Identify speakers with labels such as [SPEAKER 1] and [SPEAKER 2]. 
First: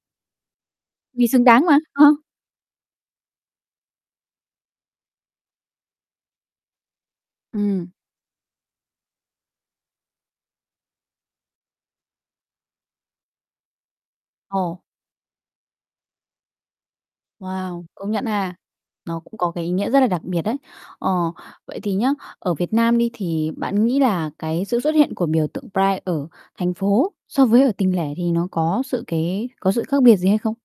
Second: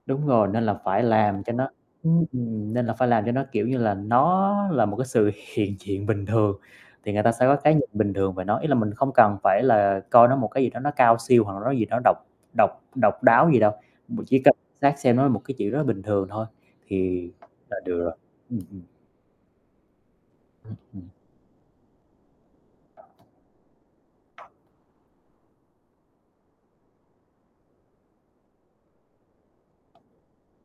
[SPEAKER 1] Đúng rồi, nên là phải
[SPEAKER 2] Vì
[SPEAKER 1] làm
[SPEAKER 2] xứng
[SPEAKER 1] cho
[SPEAKER 2] đáng
[SPEAKER 1] nó
[SPEAKER 2] mà.
[SPEAKER 1] ưm,
[SPEAKER 2] [unintelligible]
[SPEAKER 1] ừm, nên là phải làm cho nó, kiểu như là, nó là một cái sự hiện diện bình thường thì người ta sẽ có cái nhìn
[SPEAKER 2] Ừm.
[SPEAKER 1] bình thường về nó, ý là mình không cần phải là coi nó một cái gì đó nó cao siêu, hoặc là nó gì đó độc độc độc đáo gì đâu, b chỉ cần
[SPEAKER 2] Ồ.
[SPEAKER 1] xác xem nó là một cái chuyện rất là bình thường thôi, thì là
[SPEAKER 2] Wow!
[SPEAKER 1] được
[SPEAKER 2] Công
[SPEAKER 1] rồi.
[SPEAKER 2] nhận ha.
[SPEAKER 1] Ừm hừm.
[SPEAKER 2] Nó cũng có cái ý nghĩa rất là đặc biệt đấy.
[SPEAKER 1] Ừm,
[SPEAKER 2] Ờ.
[SPEAKER 1] ừm.
[SPEAKER 2] Vậy thì nhá, ở Việt Nam đi thì bạn nghĩ là cái sự xuất hiện của biểu tượng Pride ở thành phố so với ở tỉnh lẻ thì nó có sự cái có sự khác biệt gì hay không?